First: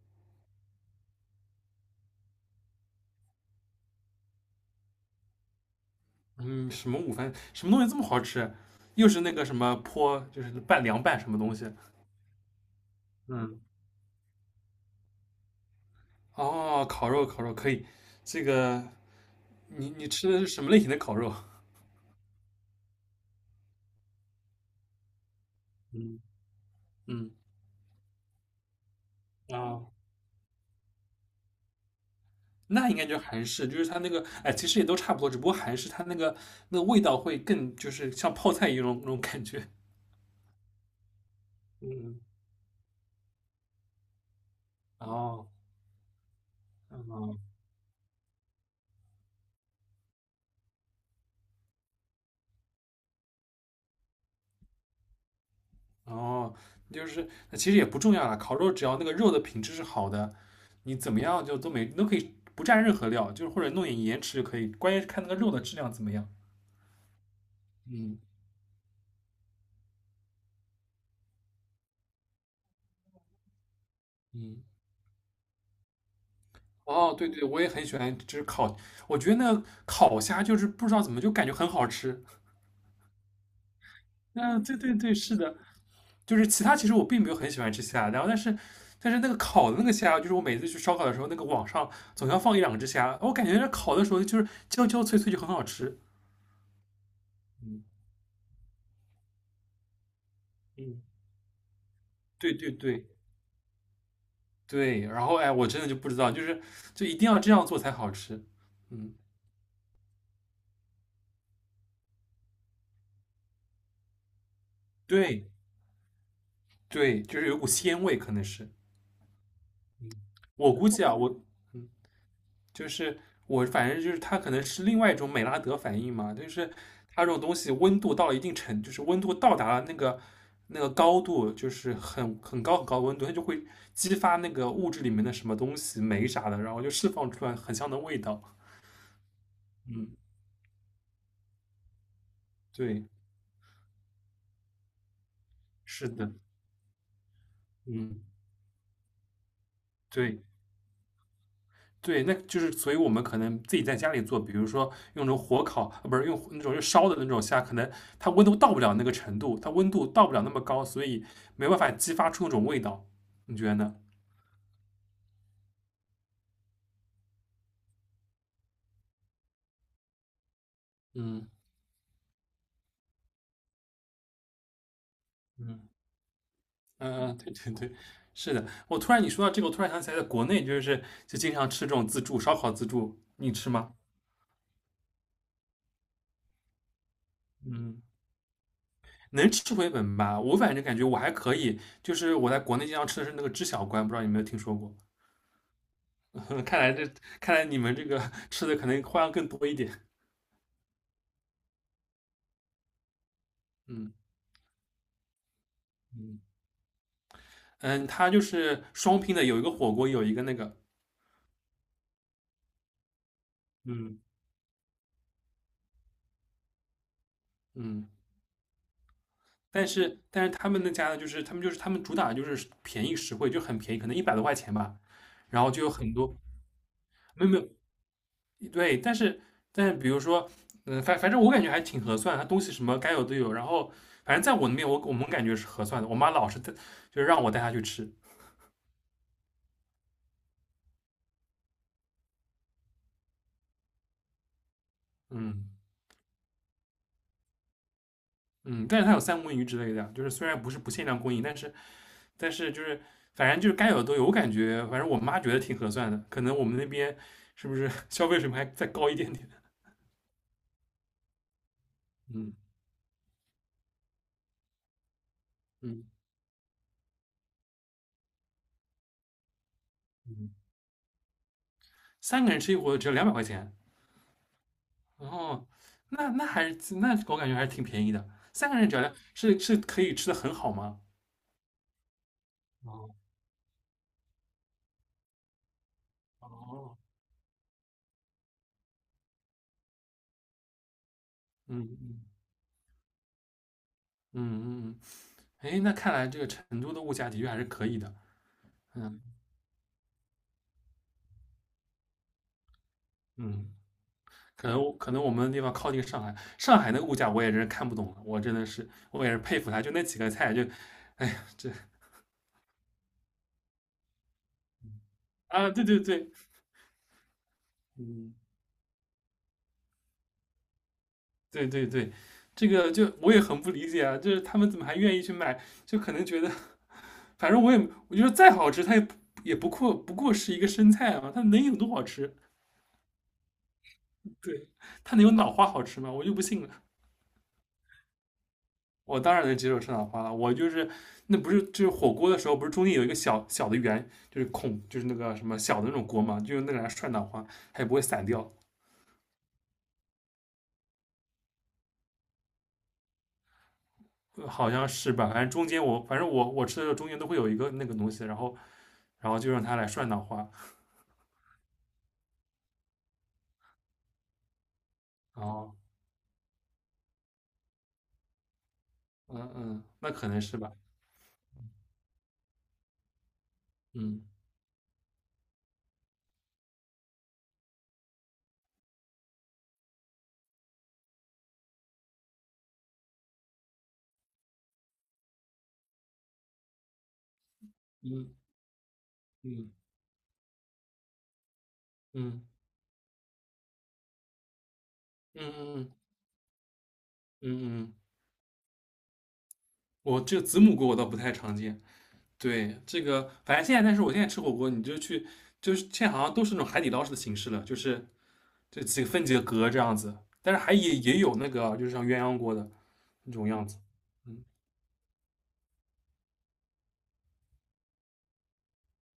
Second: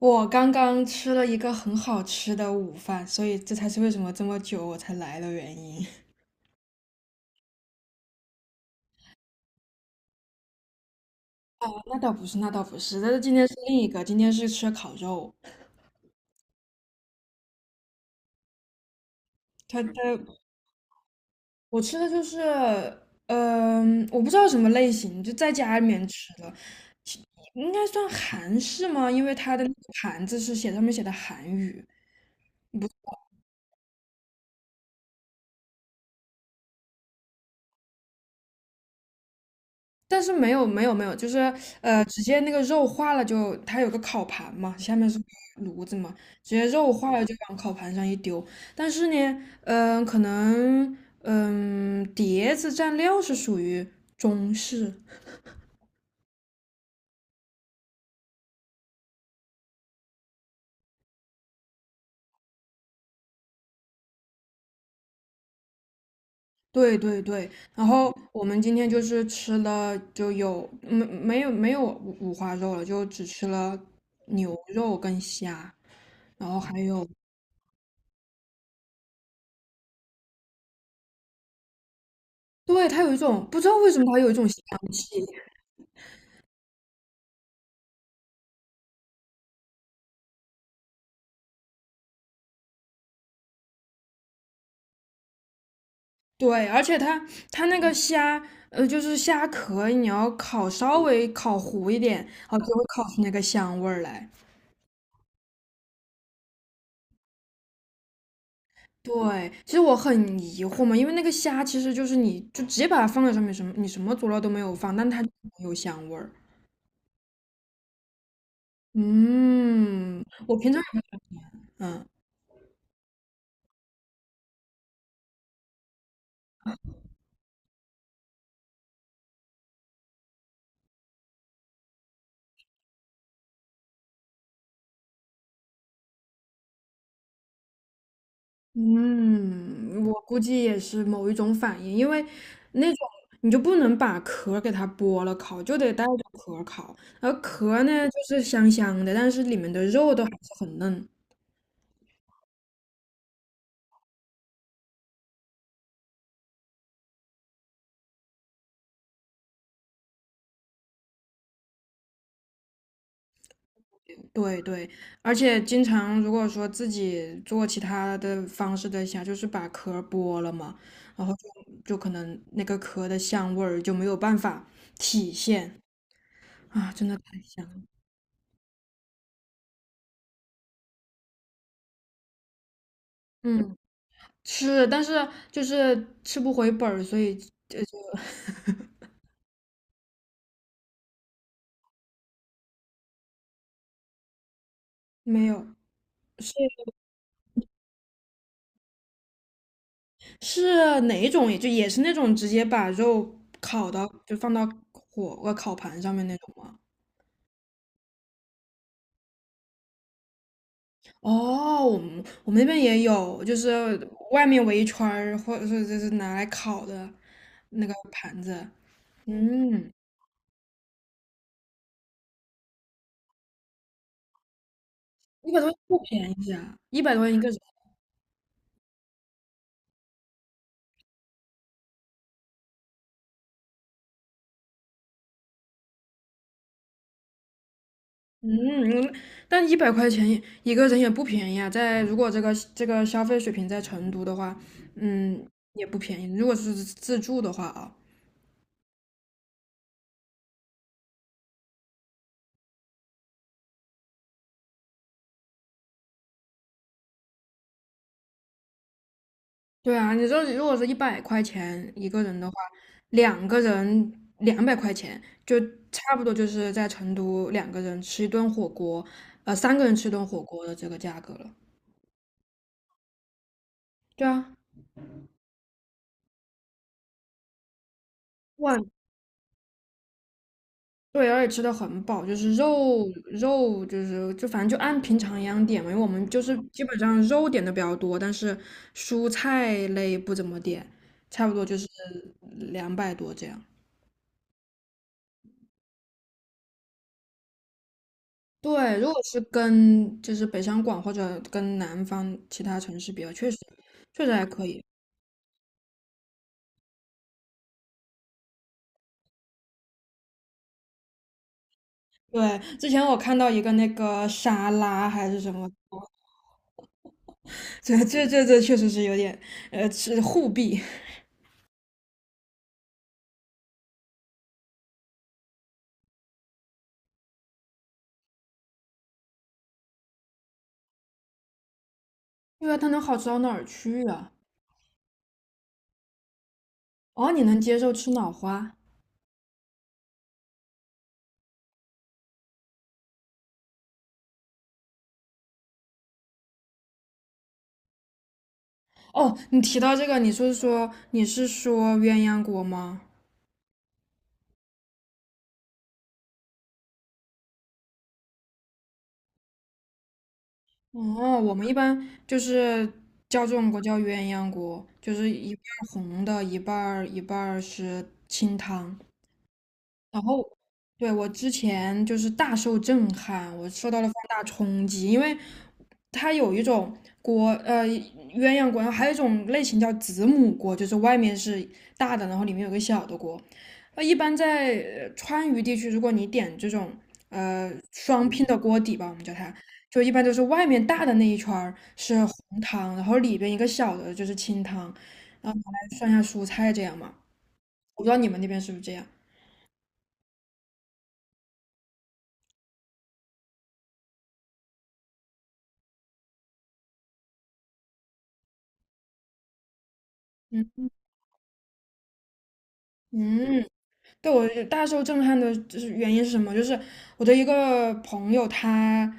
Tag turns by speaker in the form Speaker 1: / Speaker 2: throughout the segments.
Speaker 1: 我刚刚吃了一个很好吃的午饭，所以这才是为什么这么久我才来的原因。
Speaker 2: 嗯，什么午饭，什么东西这么好吃？又是那个什么泼，就是凉拌什么东西？
Speaker 1: 哦，那倒不是，那倒不是，但是今天是
Speaker 2: 嗯，
Speaker 1: 另一个，今天是吃烤肉。
Speaker 2: 哦，烤肉，烤肉可以。这个
Speaker 1: 它
Speaker 2: 你吃的
Speaker 1: 它
Speaker 2: 是什么类型的烤肉？
Speaker 1: 我吃的就是，我不知道什么类型，就在家里面
Speaker 2: 嗯
Speaker 1: 吃的，其
Speaker 2: 嗯，
Speaker 1: 应该算韩式吗？因为它的那个
Speaker 2: 啊，
Speaker 1: 盘子上面写的韩语。
Speaker 2: 那应该就是韩式，就是它那个，哎，其实也都差不多，只不过韩式它那个味道会更，就是像泡菜一样那种感觉。
Speaker 1: 但是没有没有没有，就是
Speaker 2: 嗯，
Speaker 1: 直接那个肉化了就，它有个烤盘嘛，下面是个
Speaker 2: 哦，
Speaker 1: 炉子嘛，直接肉化了就
Speaker 2: 嗯，
Speaker 1: 往烤盘上一丢。但是呢，可能碟子蘸料是属于中式，
Speaker 2: 哦，就是其实也不重要了，烤肉只要那个肉的品质是好的，你怎么样就都可以不蘸任何料，就是或者弄点盐吃就可以，关键是看那个肉的质量怎么样。
Speaker 1: 对对对。然后
Speaker 2: 嗯
Speaker 1: 我们今天就是吃了，就有没有五花肉了，就只吃了牛
Speaker 2: 嗯，
Speaker 1: 肉跟虾，然后还有，
Speaker 2: 哦，对对，我也很喜欢，就是烤，我觉得那个烤虾就是不知道怎么就感觉很好吃。
Speaker 1: 对，它有一种不知道为什么它有一种香
Speaker 2: 嗯，对对对，
Speaker 1: 气。
Speaker 2: 是的，就是其他其实我并没有很喜欢吃虾，然后但是那个烤的那个虾，就是我每次去烧烤的时候，那个网上总要放一两只虾，我感觉那烤的时候就是焦焦脆脆就很好吃。
Speaker 1: 对，而且它那个虾，就是虾壳，你要烤稍
Speaker 2: 嗯，
Speaker 1: 微烤糊一点，然
Speaker 2: 对
Speaker 1: 后就
Speaker 2: 对
Speaker 1: 会烤
Speaker 2: 对
Speaker 1: 出那个香味儿来。
Speaker 2: 对，然后哎，我真的就不知道，就是一定要这样做才好吃。嗯，
Speaker 1: 对，其实我很疑惑嘛，因为那个虾其实就是你就直接把它放在上面，什么你什么佐料都没有放，但它就
Speaker 2: 对
Speaker 1: 有香味儿。
Speaker 2: 对，就是有股鲜味，可能是
Speaker 1: 嗯，我平
Speaker 2: 我
Speaker 1: 常
Speaker 2: 估计啊，我嗯，
Speaker 1: 嗯。
Speaker 2: 就是我反正就是它可能是另外一种美拉德反应嘛，就是它这种东西温度到了一定程，就是温度到达了那个高度，就是很高很高的温度，它就会激发那个物质里面的什么东西酶啥的，然后就释放出来很香的味道。
Speaker 1: 嗯，我
Speaker 2: 嗯，
Speaker 1: 估计也是某一种反应，因为那
Speaker 2: 对，
Speaker 1: 种你就不能把壳儿给它剥了烤，就得带
Speaker 2: 是
Speaker 1: 着
Speaker 2: 的，
Speaker 1: 壳儿烤。而壳儿呢，
Speaker 2: 嗯，
Speaker 1: 就是香香的，但是里面的肉都还
Speaker 2: 对。
Speaker 1: 是很嫩。
Speaker 2: 对，那就是所以我们可能自己在家里做，比如说用那种火烤，不是用那种就烧的那种虾，可能它温度到不了那个程度，它温度到不了那么高，所以没办法激发出那种味道。你觉得呢？
Speaker 1: 对对，而且经常如果说自己做其他的方式的虾，就是把壳儿剥了嘛，然后
Speaker 2: 嗯
Speaker 1: 就可能那个壳的香味儿就没有办法体现
Speaker 2: 嗯
Speaker 1: 啊，真的
Speaker 2: 嗯嗯，
Speaker 1: 太
Speaker 2: 对
Speaker 1: 香
Speaker 2: 对
Speaker 1: 了。
Speaker 2: 对，是的。我突然你说到这个，我突然想起来，在国内就是经常吃这种自助烧烤自助，你吃
Speaker 1: 嗯。
Speaker 2: 吗？
Speaker 1: 吃，但是就是吃不回本儿，所以就
Speaker 2: 嗯，能吃回本吧？我反正感觉我还可以，就是我在国内经常吃的是那个知小关，不知道你有没有听说过？
Speaker 1: 没有。是
Speaker 2: 嗯看来你们这个吃的可能花样更多一点。
Speaker 1: 是哪一种？也是那种直接把肉烤到，
Speaker 2: 嗯
Speaker 1: 就放到烤盘上面那
Speaker 2: 嗯
Speaker 1: 种吗？
Speaker 2: 嗯，它就是双拼的，有一个火锅，有一个那个，
Speaker 1: 哦，我们那边也有，就是
Speaker 2: 嗯
Speaker 1: 外面围一圈儿，或者是就是拿来烤的那个
Speaker 2: 嗯，
Speaker 1: 盘子。
Speaker 2: 但
Speaker 1: 嗯，
Speaker 2: 是但是他们那家呢，就是他们主打就是便宜实惠，就很便宜，可能100多块钱吧，
Speaker 1: 一百
Speaker 2: 然后
Speaker 1: 多
Speaker 2: 就有
Speaker 1: 不
Speaker 2: 很多
Speaker 1: 便宜啊，一百多一
Speaker 2: 没
Speaker 1: 个
Speaker 2: 有没
Speaker 1: 人。
Speaker 2: 有对，但是比如说，反正我感觉还挺合算，它东西什么该有都有，然后反正在我那边我们感觉是合算的，我妈老是带就是让我带她去吃，
Speaker 1: 嗯，但一百块钱一个人也不便宜啊，在如果这个消费水平在成都的话，嗯，
Speaker 2: 嗯
Speaker 1: 也不便宜。如果是自助的话啊，
Speaker 2: 嗯，但是它有三文鱼之类的就是虽然不是不限量供应，但是但是就是反正就是该有的都有，我感觉反正我妈觉得挺合算的，可能我们那边是不是 消费水平还再高一点点？
Speaker 1: 对啊，你说如果是一百块钱一个 人的话，
Speaker 2: 嗯
Speaker 1: 两个人200块钱，就
Speaker 2: 嗯
Speaker 1: 差不多就是在成都两个人吃一顿火锅，三个人吃一顿火
Speaker 2: 嗯，
Speaker 1: 锅的这个价格了。
Speaker 2: 三个人吃一锅只要200块钱，
Speaker 1: 对啊，
Speaker 2: 然后那还是那我感觉还是挺便宜的，三个
Speaker 1: 万。
Speaker 2: 人只要是可以吃的很好吗？
Speaker 1: 对，而且吃的很饱，就是肉
Speaker 2: 哦
Speaker 1: 肉就是就反正就按平常一样点嘛，因为我们就是基
Speaker 2: 哦，
Speaker 1: 本上肉点的比较多，但是蔬菜类不怎么点，差不多就
Speaker 2: 嗯
Speaker 1: 是
Speaker 2: 嗯
Speaker 1: 200多这样。
Speaker 2: 嗯嗯，哎，那看来这个成都的物价的确还是可以的，
Speaker 1: 对，如果
Speaker 2: 嗯
Speaker 1: 是跟就是北上广或者跟南方其他城市比较，确实
Speaker 2: 嗯。
Speaker 1: 确实还可
Speaker 2: 可
Speaker 1: 以。
Speaker 2: 能可能我们的地方靠近上海，上海那个物价我也真是看不懂了，我真的是我也是佩服他，就那几个菜就，哎呀，这
Speaker 1: 对，之前我看到一个那个沙拉还是什么，
Speaker 2: 啊，对对对，
Speaker 1: 这这
Speaker 2: 嗯，
Speaker 1: 这这确实是有点是互弊，
Speaker 2: 对对对，就我也很不理解啊，就是他们怎么还愿意去买，就可能觉得，反正我觉得再好吃，它也不过是一个生菜嘛，它能有多好吃？
Speaker 1: 因为它能好吃到哪儿去啊？
Speaker 2: 对，它能有脑花好吃吗？我就不信了。
Speaker 1: 哦，你能接受吃脑花？
Speaker 2: 我当然能接受生脑花了。我就是那不是就是火锅的时候，不是中间有一个小小的圆，就是孔，就是那个什么小的那种锅嘛，就用那个来涮脑花，它也不会散掉，
Speaker 1: 哦，你提到这个，你是说鸳鸯锅吗？
Speaker 2: 好像是吧？反正中间我反正我我吃的时候中间都会有一个那个东西，然后就让它来涮脑花，
Speaker 1: 哦，我们一般就是叫这种锅叫鸳鸯锅，就是
Speaker 2: 然
Speaker 1: 一半
Speaker 2: 后
Speaker 1: 儿红的，一半儿是清汤。
Speaker 2: 嗯嗯，那
Speaker 1: 然
Speaker 2: 可能
Speaker 1: 后，
Speaker 2: 是吧，
Speaker 1: 对，我之前就是大受震撼，我受到了放
Speaker 2: 嗯
Speaker 1: 大冲击，因为它有一种锅，鸳鸯锅，然后还有一种类型叫子母锅，就是外面是大的，然后里面有个小的锅。一般在川渝地区，如果你点这种双
Speaker 2: 嗯
Speaker 1: 拼的锅底吧，我们叫它，
Speaker 2: 嗯
Speaker 1: 就一般都是外面大的那一圈儿是
Speaker 2: 嗯
Speaker 1: 红汤，然后里边一个小的就是清汤，然
Speaker 2: 嗯
Speaker 1: 后拿
Speaker 2: 嗯
Speaker 1: 来涮一下蔬菜这样嘛。
Speaker 2: 嗯嗯，嗯
Speaker 1: 我不知道你们那边是不是这样？
Speaker 2: 我这个子母锅我倒不太常见。对，这个反正现在，但是我现在吃火锅，你就去，就是现在好像都是那种海底捞式的形式了，就是这几个分几个格这样子，但是还
Speaker 1: 嗯
Speaker 2: 也有那个就是像鸳鸯锅的那种
Speaker 1: 嗯。
Speaker 2: 样子，
Speaker 1: 对，
Speaker 2: 嗯
Speaker 1: 我就大受震撼的就是原因是什么？就是我的一个朋友，他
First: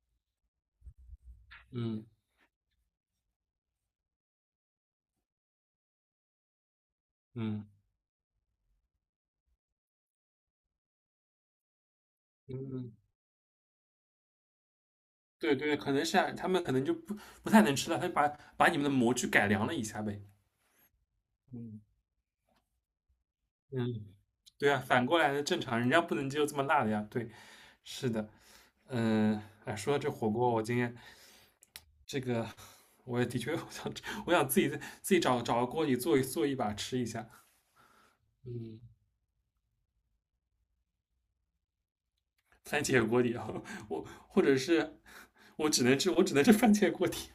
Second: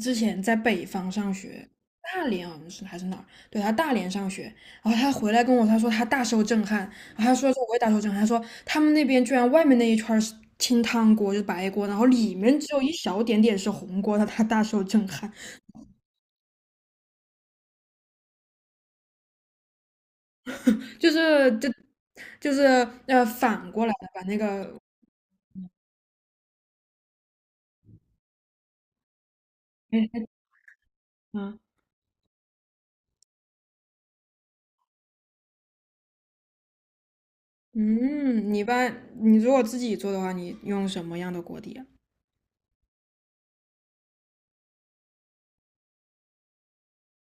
Speaker 1: 之前在北方上学，
Speaker 2: 嗯
Speaker 1: 大连好像是还是哪儿？对，他大连上学，然后他回来他说他大受震撼，然后他说
Speaker 2: 嗯
Speaker 1: 我也大受震撼，他说他们那边居然外面那一圈儿是清汤锅，就是白锅，然后里面只有一
Speaker 2: 嗯，
Speaker 1: 小点点是红锅，他大受震撼，
Speaker 2: 对对，可能是啊他们可能就不太能吃了，他就把你们的模具改良了一下呗，
Speaker 1: 就是就
Speaker 2: 嗯
Speaker 1: 就是反过来的
Speaker 2: 嗯，
Speaker 1: 把那
Speaker 2: 对
Speaker 1: 个
Speaker 2: 啊，反过来的正常，人家不能接受这么辣的呀，对，是的。嗯，哎，说到这
Speaker 1: 嗯。
Speaker 2: 火锅，我今天
Speaker 1: 嗯
Speaker 2: 这个我也的确 我想自己找个锅底做一把吃一下，
Speaker 1: 嗯，你一
Speaker 2: 嗯
Speaker 1: 般你如果自己做的话，你用什么样的锅底啊？
Speaker 2: 番茄锅底啊，我或者是我只能吃番茄锅底，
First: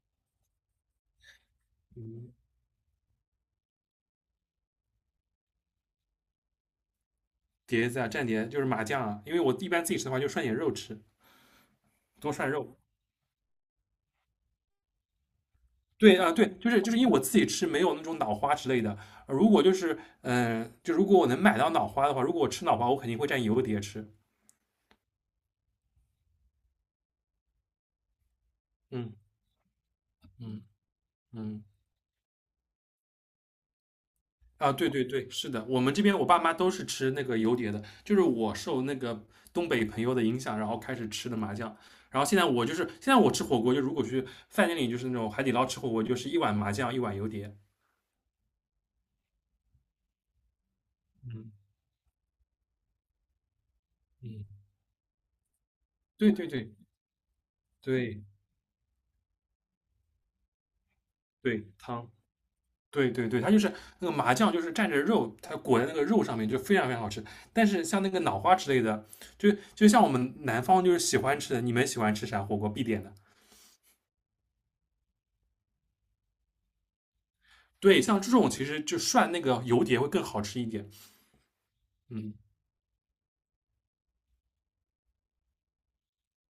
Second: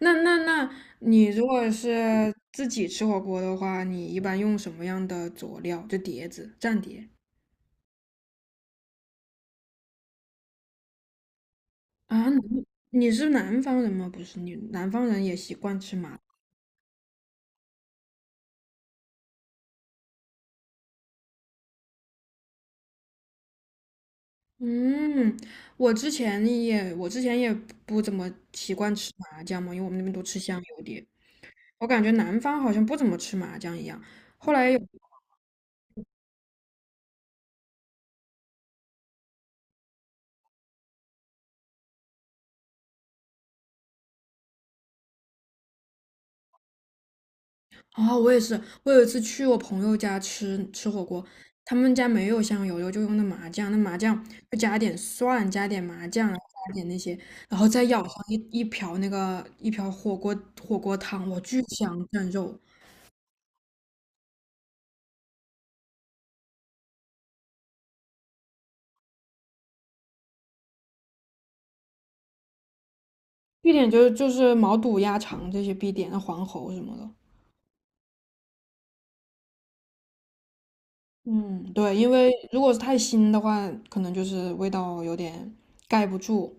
Speaker 1: 那你如果
Speaker 2: 嗯，
Speaker 1: 是自己吃火锅的话，你一般用什么样的佐料？就碟子、蘸碟
Speaker 2: 碟子啊蘸碟就是麻酱啊，因为我一般自己吃的话就涮点肉吃，
Speaker 1: 啊？
Speaker 2: 多涮
Speaker 1: 你
Speaker 2: 肉。
Speaker 1: 你是南方人吗？不是，你南方人也习惯吃
Speaker 2: 对
Speaker 1: 麻。
Speaker 2: 啊，对，就是因为我自己吃没有那种脑花之类的，如果就是嗯、呃就如果我能买到脑花的话，如果我吃脑花，我肯定会蘸油碟吃。
Speaker 1: 嗯，我之前也不怎么习惯吃
Speaker 2: 嗯
Speaker 1: 麻酱嘛，因为我们那边都吃香
Speaker 2: 嗯
Speaker 1: 油碟，
Speaker 2: 嗯。
Speaker 1: 我感觉南方好像不怎么吃麻酱一样。后来
Speaker 2: 啊，
Speaker 1: 有
Speaker 2: 对对对，是的，我们这边我爸妈都是吃那个油碟的，就是我受那个东北朋友的影响，然后开始吃的麻酱，然后现在我吃火锅，就如果去饭店里就是那种海底捞吃火锅，就是一碗麻酱，一碗油碟，
Speaker 1: 啊，我也是，我有一次去我朋友家吃火锅，
Speaker 2: 嗯
Speaker 1: 他们家没有香油，就用的麻酱，那麻酱
Speaker 2: 嗯，
Speaker 1: 就加点蒜，加点麻酱，
Speaker 2: 对
Speaker 1: 然后
Speaker 2: 对对
Speaker 1: 加点那些，然后再舀上
Speaker 2: 对
Speaker 1: 一瓢火锅汤，哇，巨
Speaker 2: 对，
Speaker 1: 香
Speaker 2: 汤，
Speaker 1: 蘸肉。
Speaker 2: 对对对，它就是那个麻酱，就是蘸着肉，它裹在那个肉上面，就非常非常好吃。但是像那个脑花之类的，就像我们南方就是喜欢吃的，你们喜欢吃啥火锅必点的？
Speaker 1: 必点就是毛肚、鸭肠这些必点，那黄喉什么的。
Speaker 2: 对，像这种其实就涮那个油碟会更好吃一点。
Speaker 1: 嗯，对，因为
Speaker 2: 嗯，
Speaker 1: 如果是太腥的话，可能就是味道有点盖不住。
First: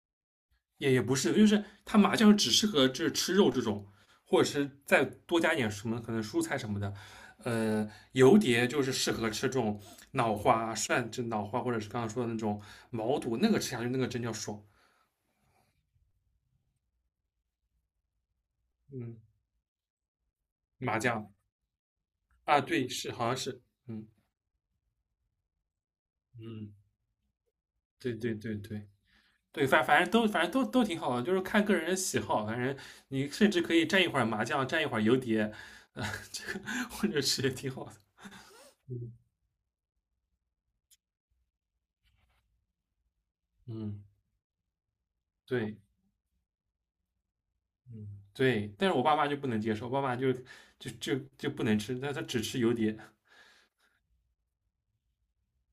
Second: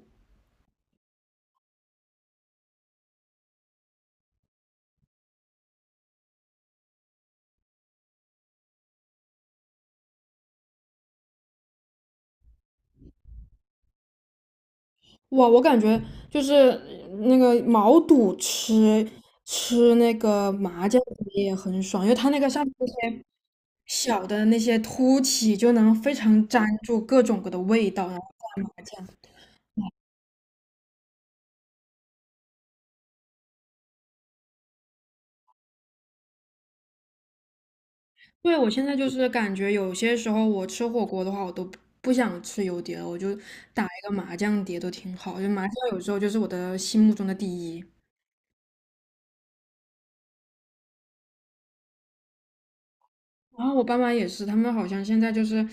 Speaker 2: 也不是，就是它麻酱只适合就是吃肉这种，或者是再多加一点什么可能蔬菜什么的。油碟就是适合吃这种脑花涮，这脑花或者是刚刚说的那种毛肚，那个吃下去那个真叫爽。
Speaker 1: 哇，我感觉就是那个毛肚吃
Speaker 2: 嗯，
Speaker 1: 吃那个麻
Speaker 2: 麻
Speaker 1: 酱
Speaker 2: 酱
Speaker 1: 也很爽，因为它那个
Speaker 2: 啊，
Speaker 1: 上面那
Speaker 2: 对，是
Speaker 1: 些
Speaker 2: 好像是，嗯
Speaker 1: 小的那些凸起就能非常粘
Speaker 2: 嗯，
Speaker 1: 住各种各的味道。
Speaker 2: 对
Speaker 1: 然后
Speaker 2: 对对对，对，反正都挺好的，就是看个人的喜好。反正你甚至可以蘸一会儿麻酱，蘸一会儿游碟，呃，这个或者是也挺好的。
Speaker 1: 对，我现在就是感觉有些时候我吃火锅的话，我都不想吃油碟了，我就打一
Speaker 2: 嗯，
Speaker 1: 个麻酱碟都挺好。就麻酱
Speaker 2: 对，
Speaker 1: 有时候就是我的心目中的第一。
Speaker 2: 嗯对。但是我爸妈就不能接受，我爸妈就不能吃，但他只吃油碟，
Speaker 1: 然后我爸妈也是，他们好像现在就是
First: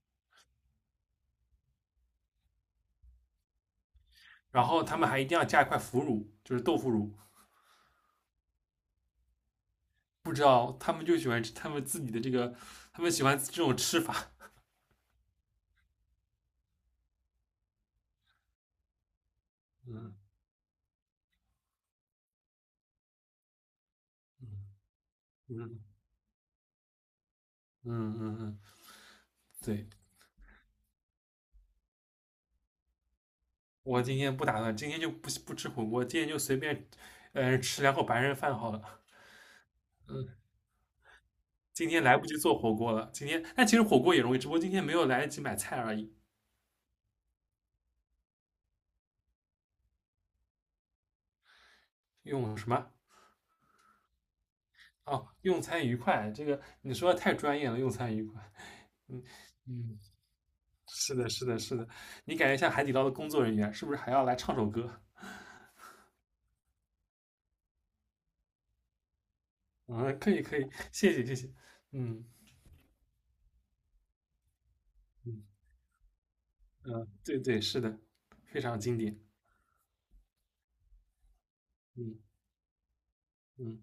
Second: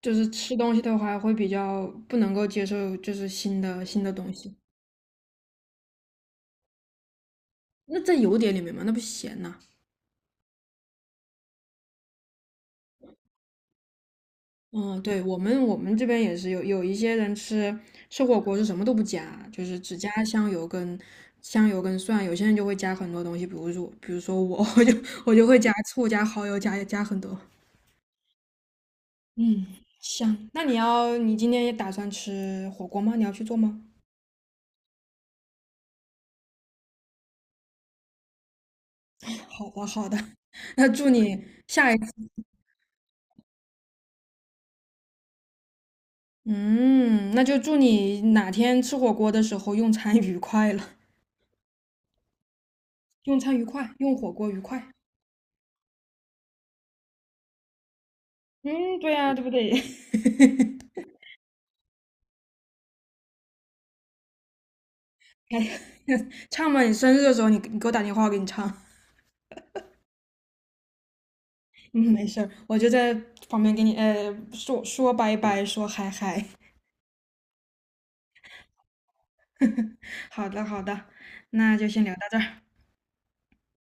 Speaker 1: 就是吃东西的话会比较不能够接受，就是新的东西。
Speaker 2: 然后他们还一定要加一块腐乳，就是豆腐乳。
Speaker 1: 那在油碟里面嘛，那不咸呐。
Speaker 2: 不知道他们就喜欢吃他们自己的这个，他们喜欢这种吃法。
Speaker 1: 嗯，对，我们这边也是有一些人吃火锅是什么都不加，就是只加
Speaker 2: 嗯
Speaker 1: 香油跟蒜。有些人就会加很多东西，比如说我 我
Speaker 2: 嗯
Speaker 1: 就我就会加
Speaker 2: 嗯
Speaker 1: 醋、加蚝油、加很多。
Speaker 2: 嗯嗯嗯，
Speaker 1: 嗯，
Speaker 2: 对。
Speaker 1: 香。那你今天也打算吃火锅吗？你要去做吗？
Speaker 2: 我今天不打算，今天就不吃火锅，今天就随便，吃两口白人饭好了。
Speaker 1: 好的好的，
Speaker 2: 嗯，
Speaker 1: 那祝你。
Speaker 2: 今
Speaker 1: 下一
Speaker 2: 天
Speaker 1: 次。
Speaker 2: 来不及做火锅了，今天但其实火锅也容易，只不过今天没有来得及买菜而已。
Speaker 1: 嗯，那就祝你哪天吃火锅的时候用餐愉快了，
Speaker 2: 用什么？
Speaker 1: 用餐愉快，用火锅愉快。
Speaker 2: 哦，用餐愉快，这个你说的太专业了，用餐愉快。
Speaker 1: 嗯，对
Speaker 2: 嗯
Speaker 1: 呀，对不对？
Speaker 2: 嗯，是的，是的，是的，你感觉像海底捞的工作人员，是不是还要来唱首歌？
Speaker 1: 唱嘛，你生日的时候你给我打电话，我给你唱。
Speaker 2: 嗯，可以可以，谢谢谢谢。
Speaker 1: 嗯，
Speaker 2: 嗯
Speaker 1: 没事儿，我就在旁边给你说说拜
Speaker 2: 嗯
Speaker 1: 拜，说嗨嗨。
Speaker 2: 嗯，对对，是的，非常经典。
Speaker 1: 好的好的，那就先聊到
Speaker 2: 嗯
Speaker 1: 这儿。
Speaker 2: 嗯。